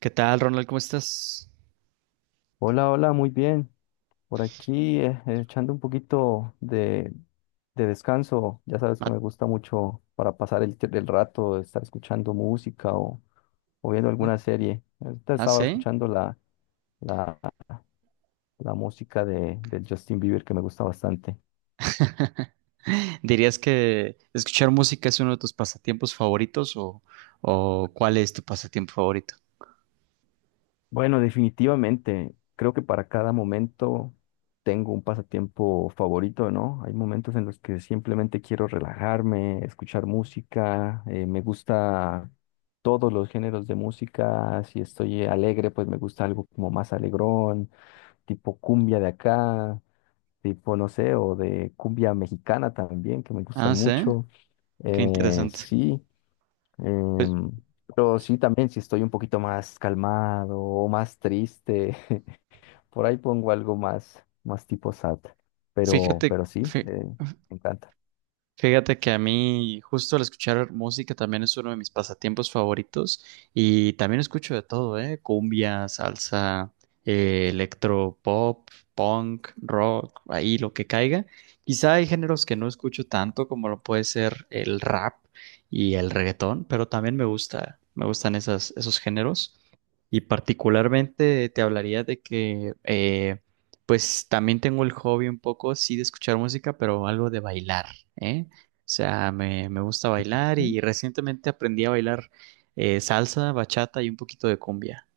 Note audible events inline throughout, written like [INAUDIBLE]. ¿Qué tal, Ronald? ¿Cómo estás? Hola, hola, muy bien. Por aquí echando un poquito de descanso. Ya sabes que Ah, me gusta mucho para pasar el rato, estar escuchando música o viendo ah, alguna serie. Ahorita estaba ¿Sí? escuchando la, la música de Justin Bieber que me gusta bastante. ¿Dirías que escuchar música es uno de tus pasatiempos favoritos o cuál es tu pasatiempo favorito? Bueno, definitivamente, creo que para cada momento tengo un pasatiempo favorito, ¿no? Hay momentos en los que simplemente quiero relajarme, escuchar música, me gusta todos los géneros de música. Si estoy alegre, pues me gusta algo como más alegrón, tipo cumbia de acá, tipo, no sé, o de cumbia mexicana también, que me Ah, gustan ¿sí? mucho. Qué interesante. Sí. Pues Em, pero sí, también si estoy un poquito más calmado o más triste, [LAUGHS] por ahí pongo algo más, más tipo sad. Pero, fíjate, pero sí, fí- me encanta. Fíjate que a mí justo al escuchar música también es uno de mis pasatiempos favoritos y también escucho de todo, ¿eh? Cumbia, salsa, electro, pop, punk, rock, ahí lo que caiga. Quizá hay géneros que no escucho tanto como lo puede ser el rap y el reggaetón, pero también me gustan esos géneros y particularmente te hablaría de que pues también tengo el hobby un poco, sí, de escuchar música, pero algo de bailar. ¿Eh? O sea, me gusta bailar Mm. y recientemente aprendí a bailar salsa, bachata y un poquito de cumbia.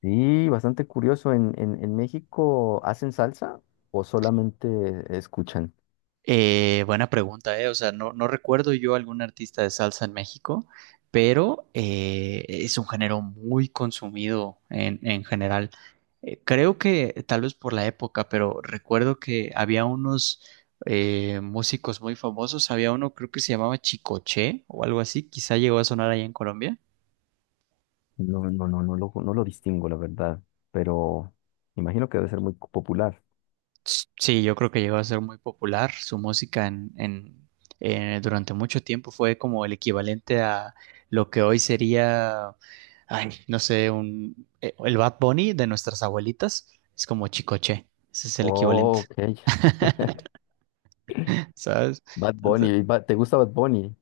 Sí, bastante curioso. ¿En México hacen salsa o solamente escuchan? Buena pregunta, ¿eh? O sea, no, no recuerdo yo algún artista de salsa en México, pero es un género muy consumido en general. Creo que tal vez por la época, pero recuerdo que había unos músicos muy famosos. Había uno, creo que se llamaba Chicoche o algo así, quizá llegó a sonar allá en Colombia. No, no lo distingo, la verdad. Pero imagino que debe ser muy popular. Sí, yo creo que llegó a ser muy popular. Su música durante mucho tiempo fue como el equivalente a lo que hoy sería, ay, no sé, el Bad Bunny de nuestras abuelitas. Es como Chicoche. Ese es el equivalente, Oh, ok. [LAUGHS] ¿sabes? Bad Bunny. ¿Te gusta Bad Bunny?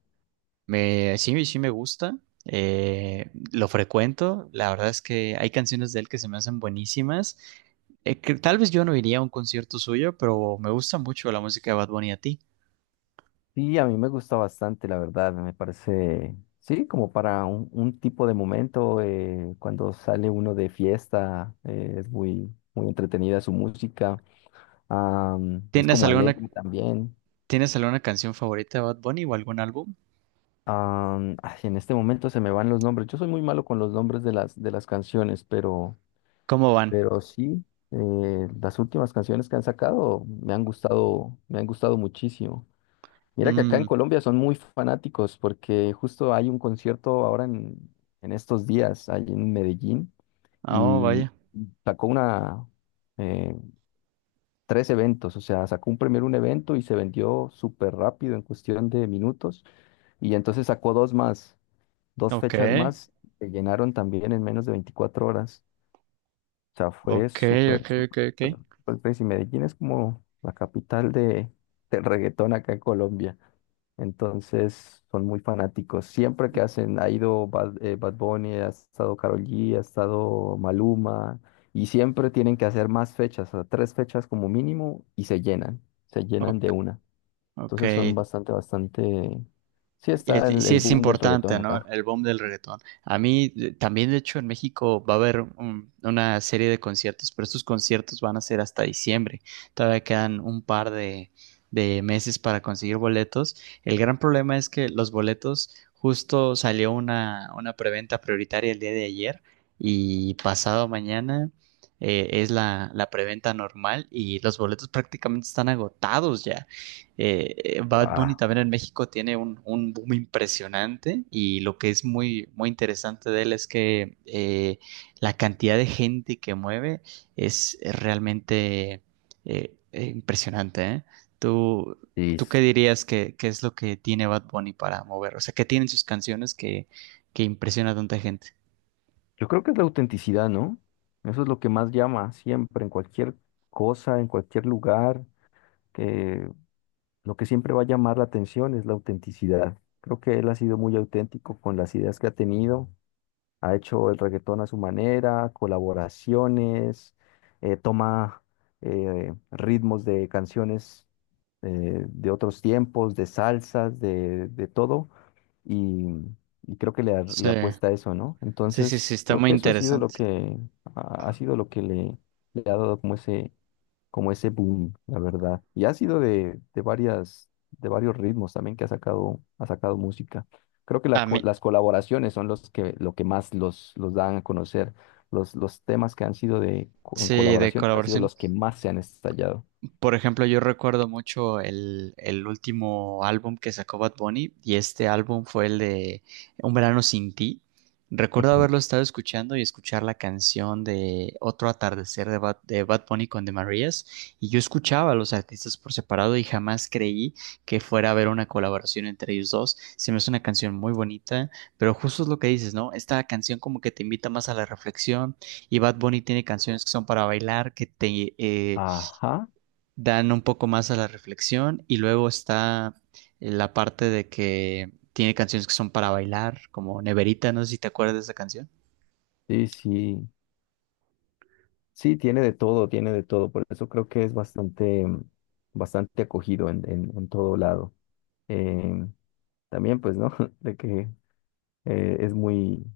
Sí, sí me gusta, lo frecuento, la verdad es que hay canciones de él que se me hacen buenísimas. Que tal vez yo no iría a un concierto suyo, pero me gusta mucho la música de Bad Bunny a ti. Sí, a mí me gusta bastante, la verdad, me parece, sí, como para un tipo de momento, cuando sale uno de fiesta, es muy, muy entretenida su música, es ¿Tienes como alguna, alegre también. ¿tienes alguna canción favorita de Bad Bunny o algún álbum? Ay, en este momento se me van los nombres, yo soy muy malo con los nombres de las canciones, pero, ¿Cómo van? pero sí, las últimas canciones que han sacado me han gustado muchísimo. Mira que acá en Mm, Colombia son muy fanáticos porque justo hay un concierto ahora en estos días, ahí en Medellín, oh, y vaya. sacó eh, tres eventos. O sea, sacó un primero un evento y se vendió súper rápido en cuestión de minutos, y entonces sacó dos más, dos Ok, fechas más, se llenaron también en menos de 24 horas. O sea, fue ok, súper, ok, ok, súper, ok. súper, súper crazy. Medellín es como la capital de, del reggaetón acá en Colombia. Entonces son muy fanáticos. Siempre que hacen, ha ido Bad Bunny, ha estado Karol G, ha estado Maluma, y siempre tienen que hacer más fechas, a tres fechas como mínimo, y se llenan de Ok, una. ok. Entonces son bastante, bastante. Sí, está el, sí, el es boom del reggaetón importante, ¿no? acá. El boom del reggaetón. A mí también, de hecho, en México va a haber una serie de conciertos, pero estos conciertos van a ser hasta diciembre. Todavía quedan un par de meses para conseguir boletos. El gran problema es que los boletos, justo salió una preventa prioritaria el día de ayer y pasado mañana es la preventa normal y los boletos prácticamente están agotados ya. Bad Bunny Wow. también en México tiene un boom impresionante y lo que es muy, muy interesante de él es que la cantidad de gente que mueve es realmente impresionante, ¿eh? ¿Tú, Y ¿tú qué dirías que es lo que tiene Bad Bunny para mover? O sea, ¿qué tienen sus canciones que impresiona a tanta gente? Yo creo que es la autenticidad, ¿no? Eso es lo que más llama siempre, en cualquier cosa, en cualquier lugar, que lo que siempre va a llamar la atención es la autenticidad. Creo que él ha sido muy auténtico con las ideas que ha tenido, ha hecho el reggaetón a su manera, colaboraciones, toma ritmos de canciones de otros tiempos, de salsas, de todo, y, y creo que le, a- Sí, le apuesta a eso, ¿no? sí, sí, sí, Entonces, está creo muy que eso ha sido lo interesante. que ha sido lo que le ha dado como ese boom, la verdad. Y ha sido de varias, de varios ritmos también que ha sacado música. Creo que A mí, las colaboraciones son lo que más los dan a conocer. Los temas que han sido en sí, de colaboración han sido los que colaboraciones. más se han estallado. Por ejemplo, yo recuerdo mucho el último álbum que sacó Bad Bunny y este álbum fue el de Un verano sin ti. Recuerdo Ujú. haberlo estado escuchando y escuchar la canción de Otro atardecer de de Bad Bunny con The Marías y yo escuchaba a los artistas por separado y jamás creí que fuera a haber una colaboración entre ellos dos. Se me hace una canción muy bonita, pero justo es lo que dices, ¿no? Esta canción como que te invita más a la reflexión y Bad Bunny tiene canciones que son para bailar, que te... Ajá, dan un poco más a la reflexión y luego está la parte de que tiene canciones que son para bailar, como Neverita, no sé si te acuerdas de esa canción, sí, sí, sí, tiene de todo, por eso creo que es bastante, mm, bastante acogido en todo lado. Em, también, pues, ¿no? [LAUGHS] De que es muy,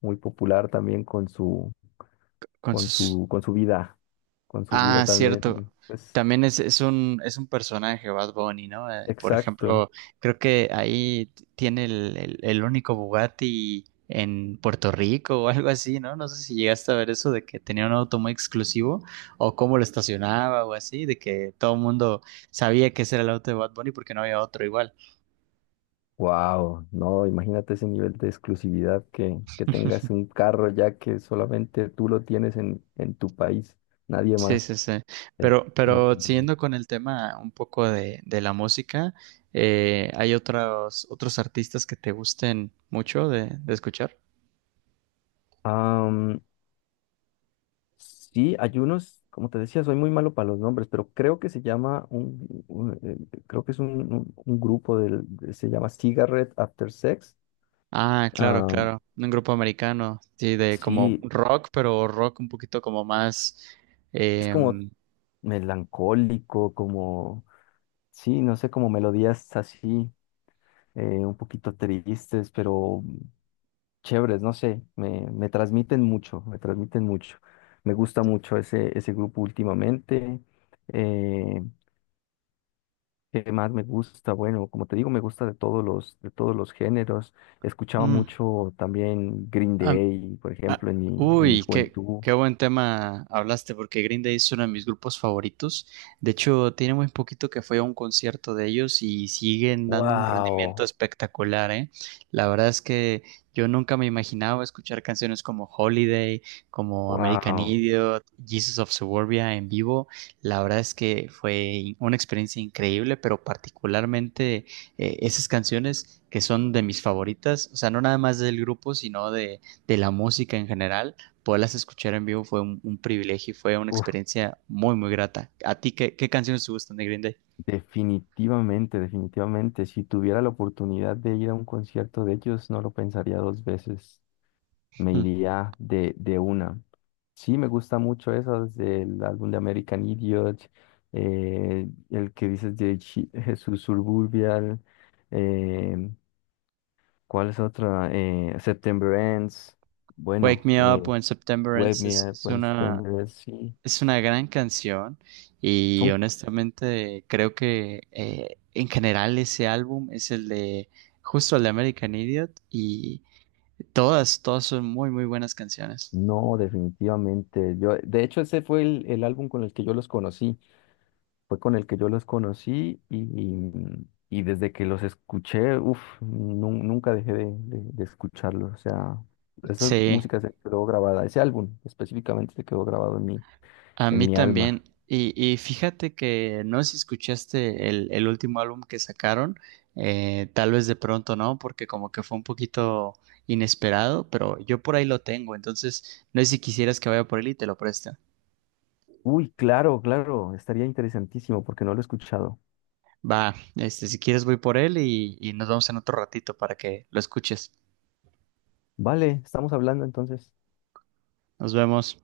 muy popular también con su, con con sus... su, con su vida, con su vida Ah, también, cierto. pues, También es un personaje Bad Bunny, ¿no? Por exacto. ejemplo, creo que ahí tiene el único Bugatti en Puerto Rico o algo así, ¿no? No sé si llegaste a ver eso de que tenía un auto muy exclusivo o cómo lo estacionaba o así, de que todo el mundo sabía que ese era el auto de Bad Bunny porque no había otro igual. Wow, no, imagínate ese nivel de exclusividad que tengas un carro ya que solamente tú lo tienes en tu país, nadie Sí, más. sí, sí. Es Pero increíble. siguiendo con el tema un poco de la música, ¿hay otros artistas que te gusten mucho de escuchar? Am, sí, hay unos, como te decía, soy muy malo para los nombres, pero creo que se llama creo que es un grupo se llama Cigarette After Sex. Ah, claro, claro. Un grupo americano, sí, de como Sí, rock, pero rock un poquito como más... es como em, melancólico, como, sí, no sé, como melodías así, un poquito tristes, pero chéveres, no sé, me transmiten mucho, me transmiten mucho. Me gusta mucho ese grupo últimamente. Eh, ¿Qué más me gusta? Bueno, como te digo, me gusta de todos los géneros. Escuchaba mm, mucho también Green am- Day, por Ah, ejemplo, en mi uy, juventud. qué buen tema hablaste, porque Green Day es uno de mis grupos favoritos. De hecho, tiene muy poquito que fui a un concierto de ellos y siguen dando un rendimiento ¡Wow! espectacular, ¿eh? La verdad es que yo nunca me imaginaba escuchar canciones como Holiday, como American ¡Wow! Idiot, Jesus of Suburbia en vivo. La verdad es que fue una experiencia increíble, pero particularmente esas canciones que son de mis favoritas, o sea, no nada más del grupo, sino de la música en general, poderlas escuchar en vivo fue un privilegio y fue una experiencia muy, muy grata. ¿A ti qué, qué canciones te gustan de Green Day? Definitivamente, definitivamente. Si tuviera la oportunidad de ir a un concierto de ellos, no lo pensaría dos veces. Me Hmm. iría de una. Sí, me gusta mucho eso, desde el álbum de American Idiot, el que dices de [LAUGHS] Jesús Suburbial, eh, ¿cuál es otra? September Ends, Wake bueno, Me Up When September Wake Ends Me Up When September Ends, sí. es una gran canción y Son- honestamente creo que en general ese álbum es el de justo el de American Idiot y todas, todas son muy, muy buenas canciones. No, definitivamente. Yo, de hecho, ese fue el álbum con el que yo los conocí. Fue con el que yo los conocí y desde que los escuché, uff, nunca dejé de escucharlos. O sea, esa Sí. música se quedó grabada, ese álbum específicamente se quedó grabado A en mí mi alma. también. Y fíjate que no sé si escuchaste el último álbum que sacaron, tal vez de pronto no, porque como que fue un poquito inesperado, pero yo por ahí lo tengo, entonces no sé si quisieras que vaya por él y te lo preste. Uy, claro, claro, estaría interesantísimo porque no lo he escuchado. Va, este, si quieres voy por él y nos vemos en otro ratito para que lo escuches. Vale, estamos hablando entonces. Nos vemos.